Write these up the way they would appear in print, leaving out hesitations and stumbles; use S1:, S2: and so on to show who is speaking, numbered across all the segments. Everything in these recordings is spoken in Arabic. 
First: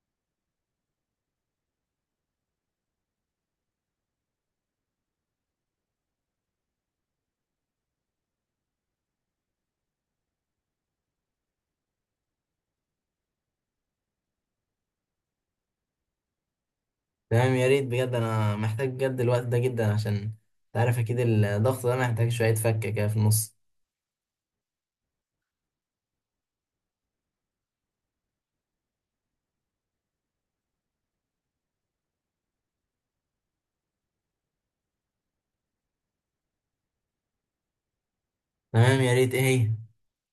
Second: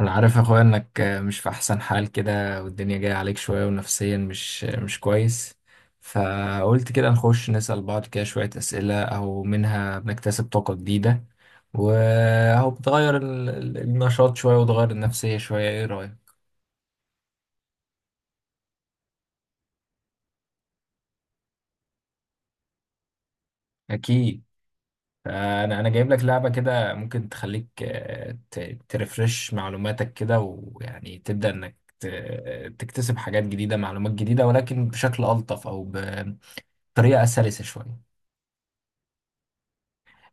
S1: انا عارف يا اخويا انك مش في احسن حال كده، والدنيا جايه عليك شويه ونفسيا مش كويس. فقلت كده نخش نسأل بعض كده شويه اسئله او منها بنكتسب طاقه جديده، وهو بتغير النشاط شويه وتغير النفسيه شويه. ايه رايك؟
S2: تمام، يا ريت بجد. انا محتاج بجد الوقت ده جدا عشان تعرف. اكيد الضغط ده محتاج شوية فكة كده في النص.
S1: اكيد. انا جايب لك لعبه كده ممكن تخليك ترفرش معلوماتك كده ويعني تبدأ انك تكتسب حاجات جديده، معلومات جديده، ولكن بشكل الطف او بطريقه سلسه شويه.
S2: تمام، يا ريت. ايه هي؟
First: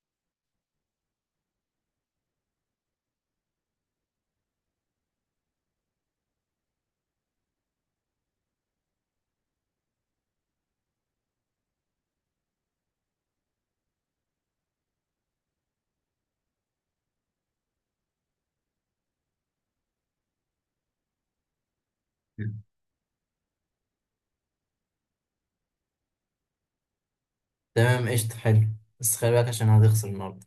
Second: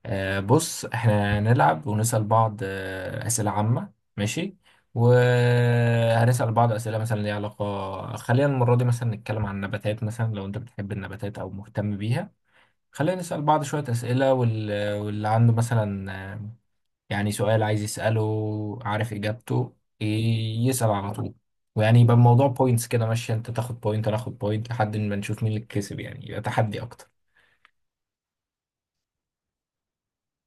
S1: بص، احنا نلعب ونسأل بعض أسئلة عامة، ماشي؟ وهنسأل بعض أسئلة مثلا ليها علاقة. خلينا المرة دي مثلا نتكلم عن النباتات، مثلا لو أنت بتحب النباتات أو مهتم بيها. خلينا نسأل بعض شوية أسئلة واللي عنده مثلا يعني سؤال عايز يسأله، عارف إجابته، ي- يسأل على طول. ويعني يبقى الموضوع بوينتس كده، ماشي؟ أنت تاخد بوينت أنا آخد بوينت لحد ما نشوف مين اللي كسب، يعني يبقى تحدي أكتر.
S2: تمام، قشطة، حلو. بس خلي بالك عشان هتخسر النهاردة.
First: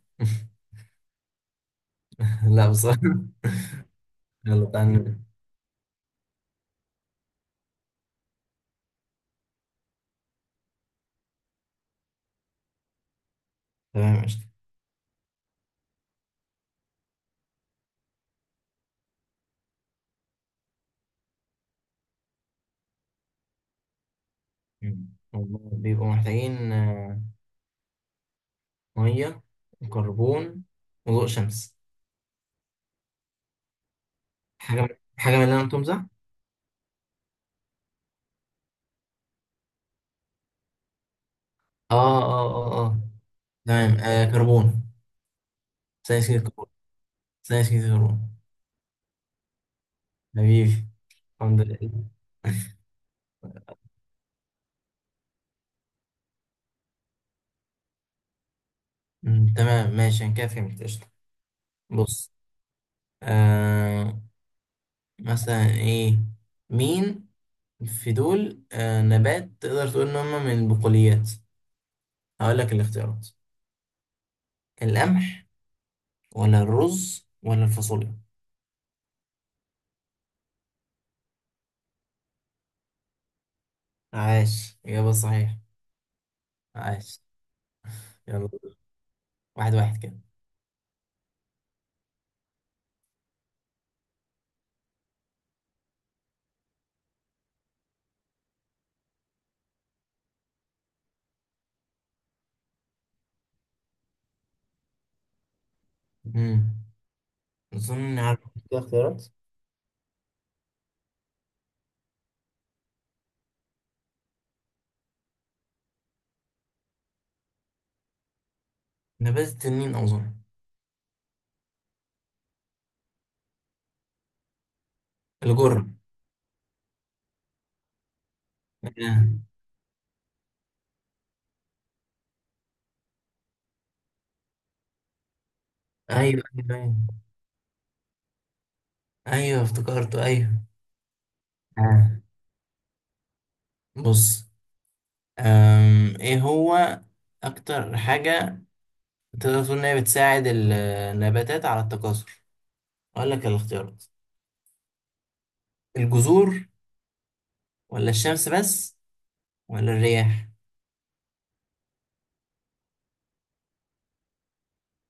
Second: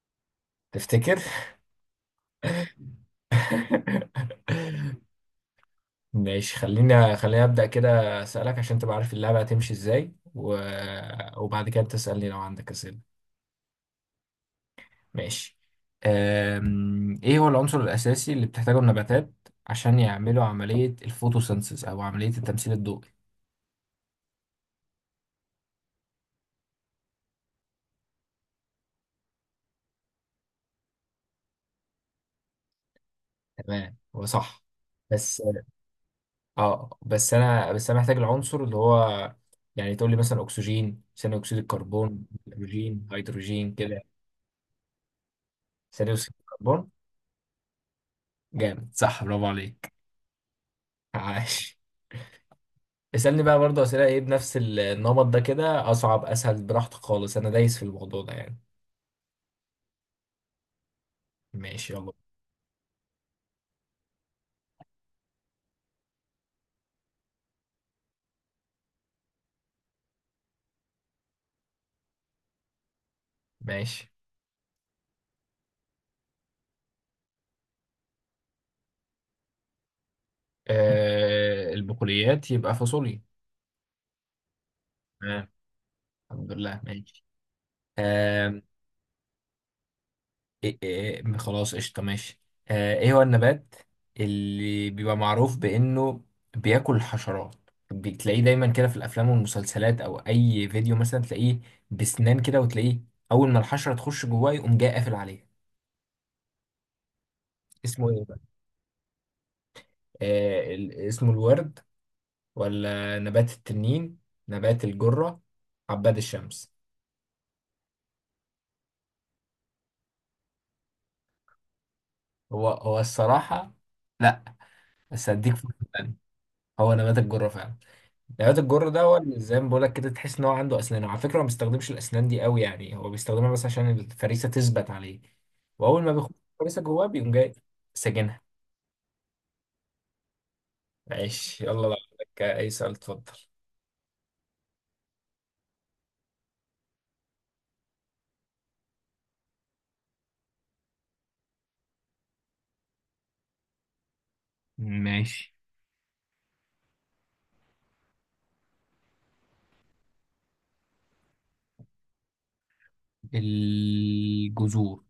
S1: تفتكر؟
S2: لا بصراحة. يلا تعالى نبدأ.
S1: ماشي، خليني أبدأ كده، أسألك عشان تبقى عارف اللعبة هتمشي إزاي وبعد كده تسألني لو عندك أسئلة.
S2: تمام قشطة.
S1: ماشي. إيه هو العنصر الأساسي اللي بتحتاجه النباتات عشان يعملوا عملية الفوتوسينثيز أو عملية التمثيل الضوئي؟
S2: والله بيبقوا محتاجين مية وكربون وضوء شمس.
S1: تمام، هو صح
S2: حاجة من حاجة
S1: بس.
S2: من اللي أنا قلتهم صح؟
S1: آه، بس أنا محتاج العنصر اللي هو، يعني تقول لي مثلا أكسجين، ثاني أكسيد
S2: آه،
S1: الكربون،
S2: آه، آه، آه.
S1: هيدروجين،
S2: تمام،
S1: كده.
S2: كربون.
S1: ثاني
S2: ثاني
S1: أكسيد
S2: أكسيد الكربون،
S1: الكربون.
S2: ثاني أكسيد الكربون.
S1: جامد، صح، برافو عليك.
S2: حبيبي. الحمد
S1: عاش.
S2: لله.
S1: اسألني بقى برضه أسئلة إيه بنفس النمط ده، كده أصعب أسهل براحتك خالص، أنا دايس في الموضوع ده يعني.
S2: تمام، ماشي، انا كده فهمت، قشطة.
S1: ماشي يلا.
S2: بص. آه مثلا ايه؟ مين في دول نبات تقدر تقول ان هم من البقوليات؟ هقول لك الاختيارات:
S1: ماشي.
S2: القمح، ولا الرز، ولا الفاصوليا؟
S1: آه، البقوليات يبقى فاصوليا.
S2: عاش، إجابة
S1: تمام،
S2: صحيحة.
S1: الحمد لله،
S2: عاش.
S1: ماشي.
S2: يلا.
S1: آه.
S2: واحد واحد كده.
S1: إيه إيه، خلاص قشطة، ماشي. آه، إيه هو النبات اللي بيبقى معروف بإنه بياكل حشرات؟ بتلاقيه دايما كده في الأفلام والمسلسلات، أو أي فيديو مثلا تلاقيه بسنان كده، وتلاقيه أول ما الحشرة تخش جواه يقوم جاي قافل عليها.
S2: امم اظن
S1: اسمه
S2: إني
S1: إيه بقى؟
S2: عارف. كده اختيارات.
S1: اسمه الورد، ولا نبات التنين، نبات الجرة، عباد الشمس؟
S2: نبات التنين اظن.
S1: هو هو الصراحة. لا، بس هديك فرصة
S2: الجرة.
S1: تانية. هو نبات الجرة فعلا. نبات الجرة ده هو اللي
S2: آه.
S1: زي ما بقولك كده، تحس ان هو عنده اسنان، وعلى فكرة هو ما بيستخدمش الاسنان دي قوي، يعني هو بيستخدمها بس عشان الفريسة تثبت عليه. واول ما
S2: ايوه،
S1: بيخش
S2: ايوه،
S1: الفريسة جواه
S2: ايوه.
S1: بيقوم جاي ساجنها.
S2: ايوه، افتكرته، ايوه.
S1: ماشي، يلا، لو
S2: آه.
S1: عندك اي سؤال اتفضل.
S2: بص. ايه هو اكتر حاجة تقدر تقول انها بتساعد النباتات على التكاثر؟ اقول لك الاختيارات:
S1: ماشي.
S2: الجذور، ولا الشمس بس، ولا الرياح؟
S1: الجذور.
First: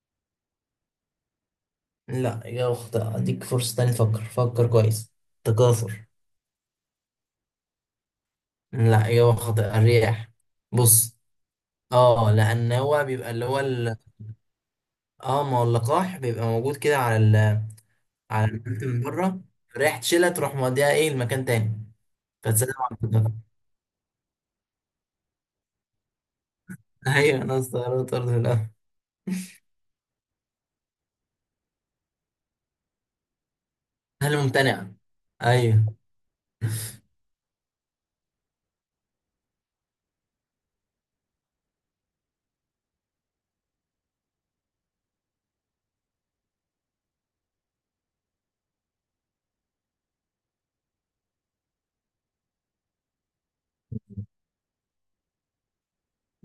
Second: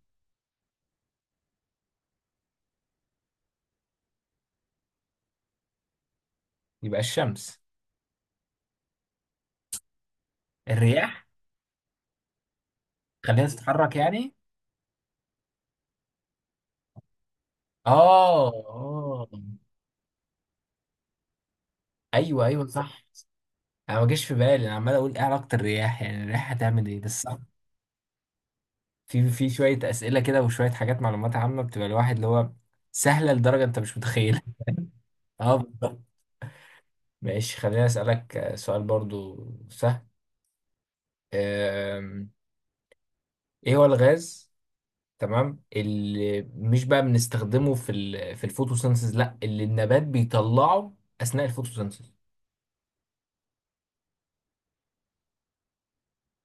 S2: لا، إجابة خاطئة. أديك فرصة تانية، تفكر، فكر كويس. تكاثر.
S1: يبقى الشمس.
S2: لا، إجابة خاطئة. الرياح. بص،
S1: الرياح.
S2: اه، لأن هو بيبقى اللي
S1: خليها
S2: هو
S1: تتحرك
S2: ال...
S1: يعني.
S2: اه، ما هو اللقاح بيبقى موجود كده على
S1: اه
S2: النبات من
S1: اه.
S2: بره. الرياح تشيلها تروح موديها ايه لمكان تاني.
S1: ايوه ايوه
S2: فتسلم على
S1: صح.
S2: التكاثر.
S1: انا ما جاش في بالي، انا عمال اقول ايه علاقه الرياح، يعني الرياح هتعمل ايه، بس صح.
S2: ايوه، انا استغربت برضه في الأول.
S1: في شويه اسئله كده وشويه حاجات معلومات عامه بتبقى الواحد اللي هو سهله لدرجه انت مش
S2: هل
S1: متخيلها.
S2: ممتنع؟
S1: اه
S2: ايوه.
S1: بالظبط. ماشي، خليني اسالك سؤال برضو سهل. آم، ايه هو الغاز، تمام، اللي مش بقى بنستخدمه في ال الفوتوسينثيز، لا اللي النبات بيطلعه اثناء الفوتوسينثيز؟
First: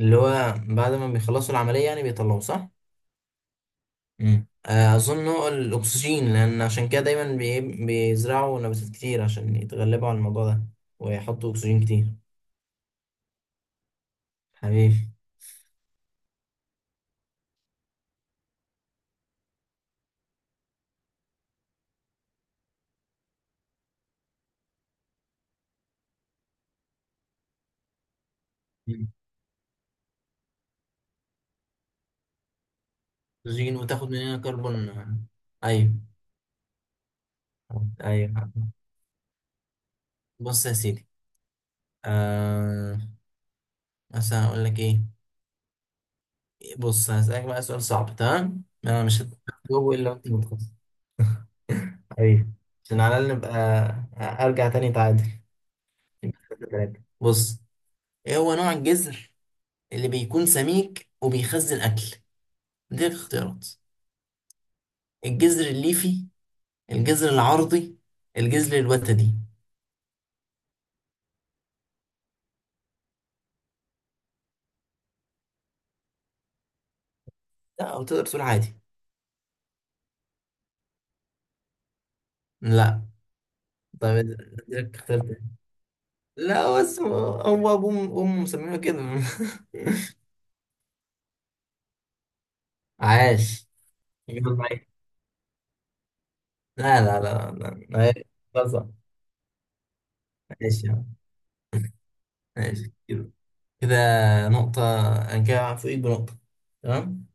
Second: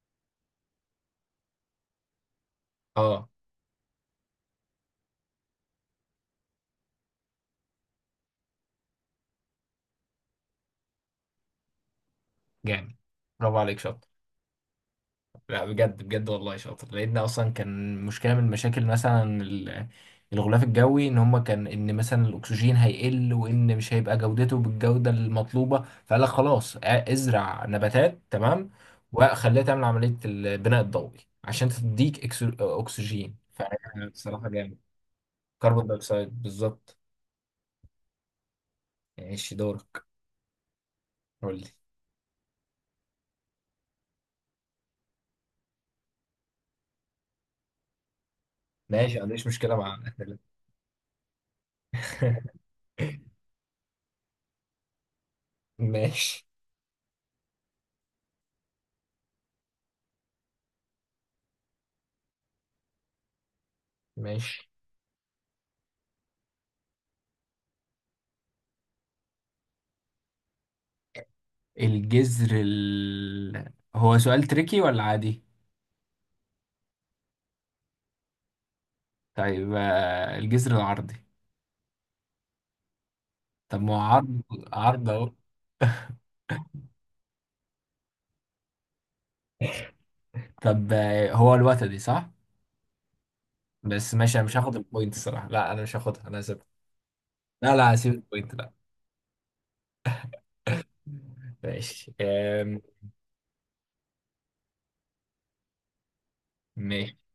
S2: اللي هو بعد ما بيخلصوا العمليه يعني بيطلعوا، صح؟
S1: اه.
S2: اظن هو الاكسجين، لان عشان كده دايما بيزرعوا نباتات كتير عشان يتغلبوا على الموضوع ده. ويحطوا اكسجين كتير.
S1: جامد، برافو عليك، شاطر.
S2: حبيبي.
S1: لا بجد، والله شاطر، لان اصلا كان مشكله من المشاكل مثلا الغلاف الجوي، ان هما كان ان مثلا الاكسجين هيقل، وان مش هيبقى جودته بالجوده المطلوبه، فقال لك خلاص، ازرع نباتات، تمام،
S2: مم.
S1: وخليها تعمل عمليه البناء الضوئي عشان تديك اكسجين.
S2: اكسجين، وتاخد مننا
S1: فبصراحه جامد.
S2: كربون.
S1: كربون
S2: ايوه،
S1: دايوكسيد بالظبط.
S2: ايوه.
S1: ماشي، دورك.
S2: بص يا سيدي.
S1: قول لي.
S2: آه مثلا اقول لك ايه؟ بص، هسألك بقى سؤال صعب، تمام؟ انا
S1: ماشي، ما
S2: مش
S1: عنديش مشكله
S2: هجاوبه
S1: مع.
S2: الا وانت متخصص. ايوه. عشان على الاقل نبقى، ارجع تاني، تعادل
S1: ماشي.
S2: تلاتة. بص، ايه هو نوع الجزر اللي بيكون سميك وبيخزن اكل؟ دي الاختيارات:
S1: ماشي،
S2: الجزر الليفي، الجزر العرضي، الجزر الوتدي؟
S1: الجذر هو سؤال تريكي ولا عادي؟
S2: لا، او تقدر تقول عادي.
S1: طيب، آه، الجذر العرضي.
S2: لا.
S1: طب ما هو
S2: طيب،
S1: عرض.
S2: اديلك
S1: عرض
S2: اختيار
S1: اهو.
S2: تاني. لا، بس هو، هو ابوه امه مسمينه كده.
S1: طب، آه، هو الوتدي صح؟
S2: عاش.
S1: بس ماشي، انا مش
S2: يلا
S1: هاخد
S2: عليك.
S1: البوينت الصراحة، لا انا مش هاخدها، انا هسيبها.
S2: لا، لا، لا، لا،
S1: لا لا، هسيب
S2: لا. طيب،
S1: البوينت، لا.
S2: خلاص. ماشي يا عم.
S1: ماشي.
S2: ماشي كده. كده نقطة. أنا كده فوقيك بنقطة.
S1: ماشي.
S2: تمام؟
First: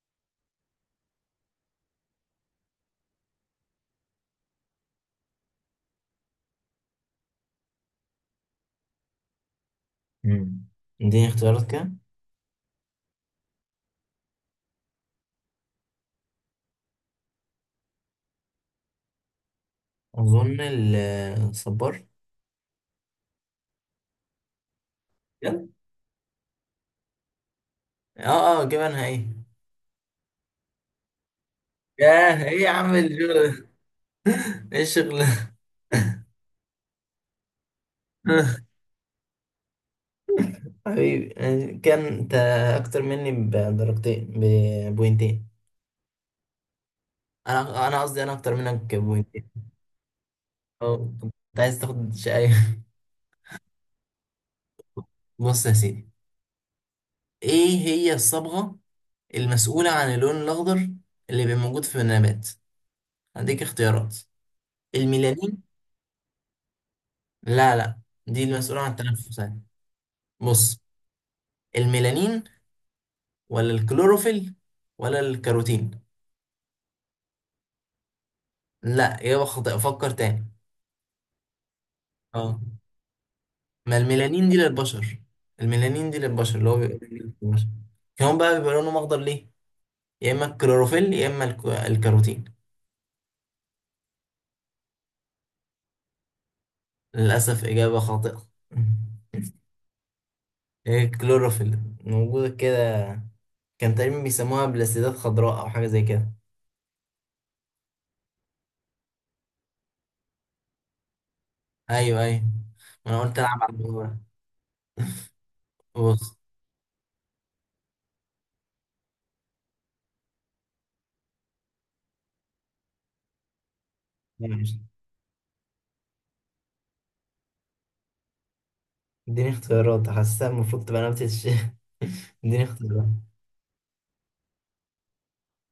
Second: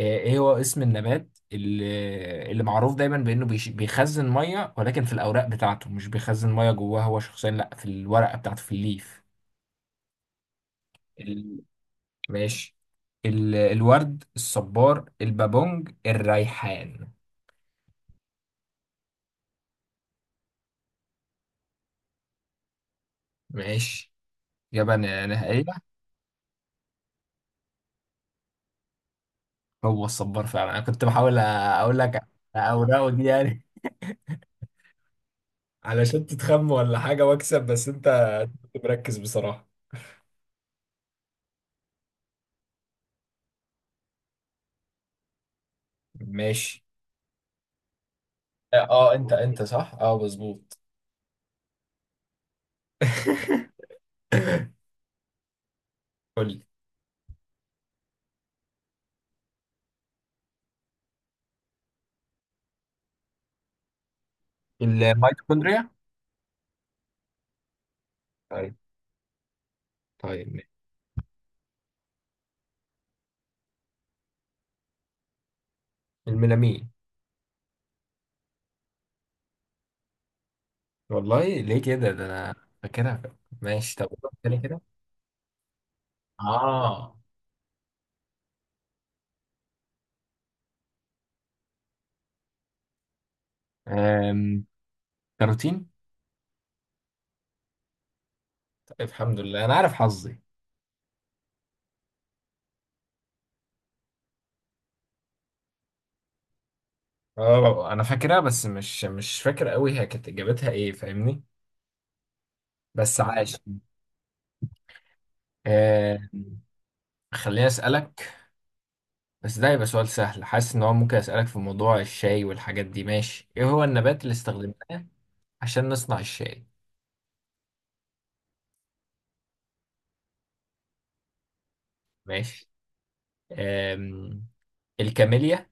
S1: ايه هو اسم النبات اللي معروف دايما بانه بيخزن ميه، ولكن في الاوراق بتاعته مش بيخزن ميه جواه هو شخصيا، لا في الورقة بتاعته في الليف؟
S2: مم. اديني اختيارات كده.
S1: ماشي. الورد، الصبار، البابونج، الريحان؟
S2: اظن الصبار.
S1: ماشي. إجابة
S2: بجد؟
S1: نهائية؟
S2: اه، اه، جبنها ايه؟
S1: هو الصبار فعلا. أنا كنت بحاول أقول لك
S2: ياه، ايه يا عم
S1: أوراق يعني،
S2: الجو؟ ايه الشغل ده؟
S1: علشان تتخم ولا حاجة وأكسب، بس أنت كنت مركز بصراحة.
S2: حبيبي. كان انت اكتر مني بدرجتين، ببوينتين.
S1: ماشي.
S2: انا قصدي انا اكتر منك
S1: اه انت
S2: بوينتين.
S1: انت صح، اه مظبوط.
S2: اه، كنت عايز تاخد شقاية. بص يا سيدي.
S1: قول لي.
S2: ايه هي الصبغة المسؤولة عن اللون الاخضر اللي بيبقى موجود في النبات؟ هديك اختيارات. الميلانين.
S1: الميتوكوندريا.
S2: لا، لا، دي
S1: طيب.
S2: المسؤولة عن التنفس يعني.
S1: طيب ماشي.
S2: بص، الميلانين، ولا الكلوروفيل، ولا الكاروتين؟
S1: الميلامين.
S2: لا، اجابه خاطئه، فكر تاني.
S1: والله ليه كده؟ ده انا
S2: اه.
S1: فاكرها. ماشي،
S2: ما
S1: طب قولها
S2: الميلانين
S1: تاني
S2: دي
S1: كده.
S2: للبشر. الميلانين دي للبشر، اللي هو بيبقى
S1: اه.
S2: موجود في البشر. كمان بقى بيبقى لونهم اخضر ليه؟ يا اما الكلوروفيل، يا اما الكاروتين.
S1: كاروتين.
S2: للاسف، اجابه خاطئه.
S1: طيب، الحمد لله انا عارف حظي.
S2: إيه، الكلوروفيل موجوده كده. كان تقريبا بيسموها بلاستيدات خضراء، او حاجه زي كده.
S1: اه انا فاكرها، بس مش فاكر قوي هي كانت اجابتها ايه، فاهمني؟
S2: ايوه، ايوه. ما
S1: بس
S2: انا قلت
S1: عايش.
S2: العب على الموضوع ده.
S1: آه،
S2: بص.
S1: خليني اسالك، بس ده يبقى سؤال سهل، حاسس ان هو ممكن اسالك في موضوع الشاي والحاجات دي. ماشي، ايه هو النبات اللي
S2: ماشي.
S1: استخدمناه عشان نصنع الشاي؟
S2: اديني اختيارات، حاسسها المفروض تبقى نبتة الشيء. اديني
S1: ماشي.
S2: اختيارات.
S1: آم، الكاميليا،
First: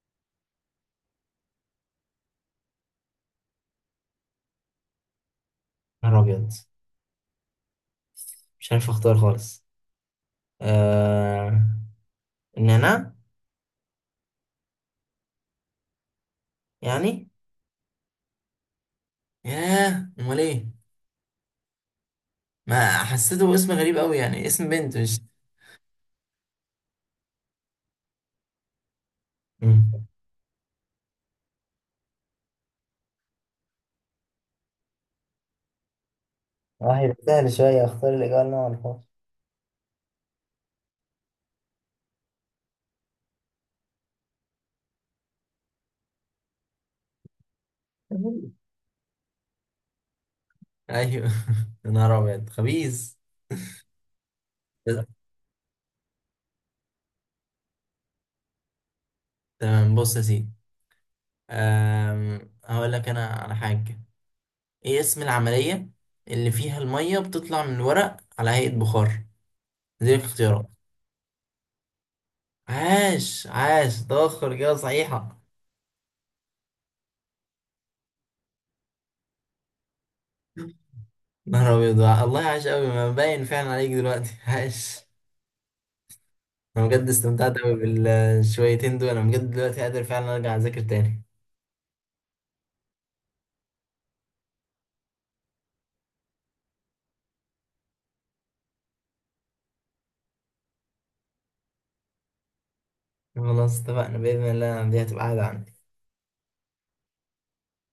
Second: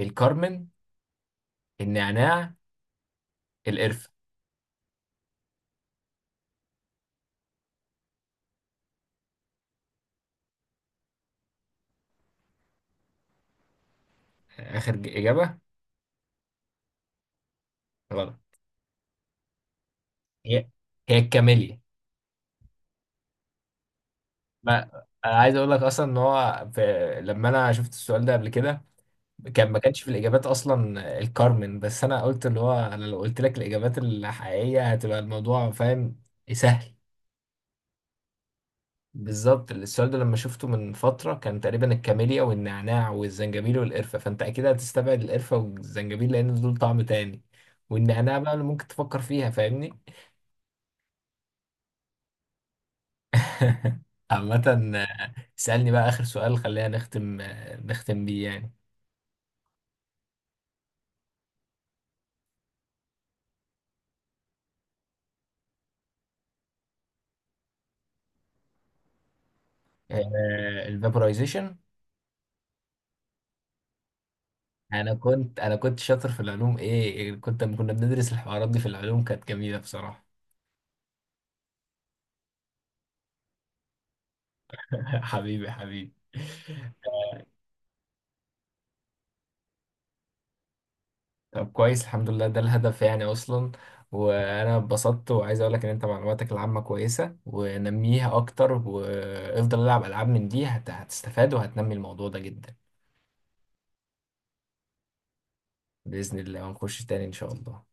S1: الكرمن، النعناع، القرفة؟
S2: نهار ابيض، مش عارف اختار خالص. آه... نانا.
S1: اخر اجابة.
S2: يعني.
S1: غلط.
S2: ياه، امال ايه؟
S1: هي هي الكاميليا.
S2: ما حسيته اسم غريب قوي، يعني اسم
S1: ما
S2: بنت، مش.
S1: انا عايز اقول لك اصلا ان هو لما انا شفت السؤال ده قبل كده، كان ما كانش
S2: مم.
S1: في الاجابات اصلا الكارمن، بس انا قلت اللي هو انا لو قلت لك الاجابات الحقيقيه هتبقى الموضوع فاهم سهل.
S2: واحد سهل شوية، اختار الإجابة اللي أنا معرفهاش.
S1: بالظبط، السؤال ده لما شفته من فتره كان تقريبا الكاميليا والنعناع والزنجبيل والقرفه، فانت اكيد هتستبعد القرفه والزنجبيل لان دول طعم تاني، والنعناع بقى اللي ممكن تفكر فيها، فاهمني؟
S2: ايوه. يا نهار ابيض، خبيث.
S1: عامة، اسألني بقى آخر سؤال، خلينا نختم، نختم بيه يعني.
S2: تمام، بص يا سيدي. هقول لك انا على حاجه. ايه اسم العمليه اللي فيها الميه بتطلع من الورق على هيئه بخار؟ دي الاختيارات.
S1: الفابورايزيشن.
S2: عاش، عاش، تاخر اجابه
S1: انا
S2: صحيحه.
S1: كنت انا كنت شاطر في العلوم، ايه، كنت لما كنا بندرس الحوارات دي في العلوم كانت جميله بصراحه.
S2: نهار أبيض، الله، عاش أوي، ما باين فعلا عليك دلوقتي. عاش.
S1: حبيبي، حبيبي.
S2: أنا بجد استمتعت أوي بالشويتين دول. أنا بجد دلوقتي قادر فعلا أرجع أذاكر تاني.
S1: طب كويس، الحمد لله، ده الهدف يعني اصلا. وانا اتبسطت، وعايز اقول لك ان انت معلوماتك العامه كويسه ونميها اكتر، وافضل العب العاب من دي، هتستفاد وهتنمي الموضوع ده جدا.
S2: خلاص، اتفقنا، بإذن الله دي هتبقى قاعدة عندي.
S1: باذن الله، ونخش تاني ان شاء الله.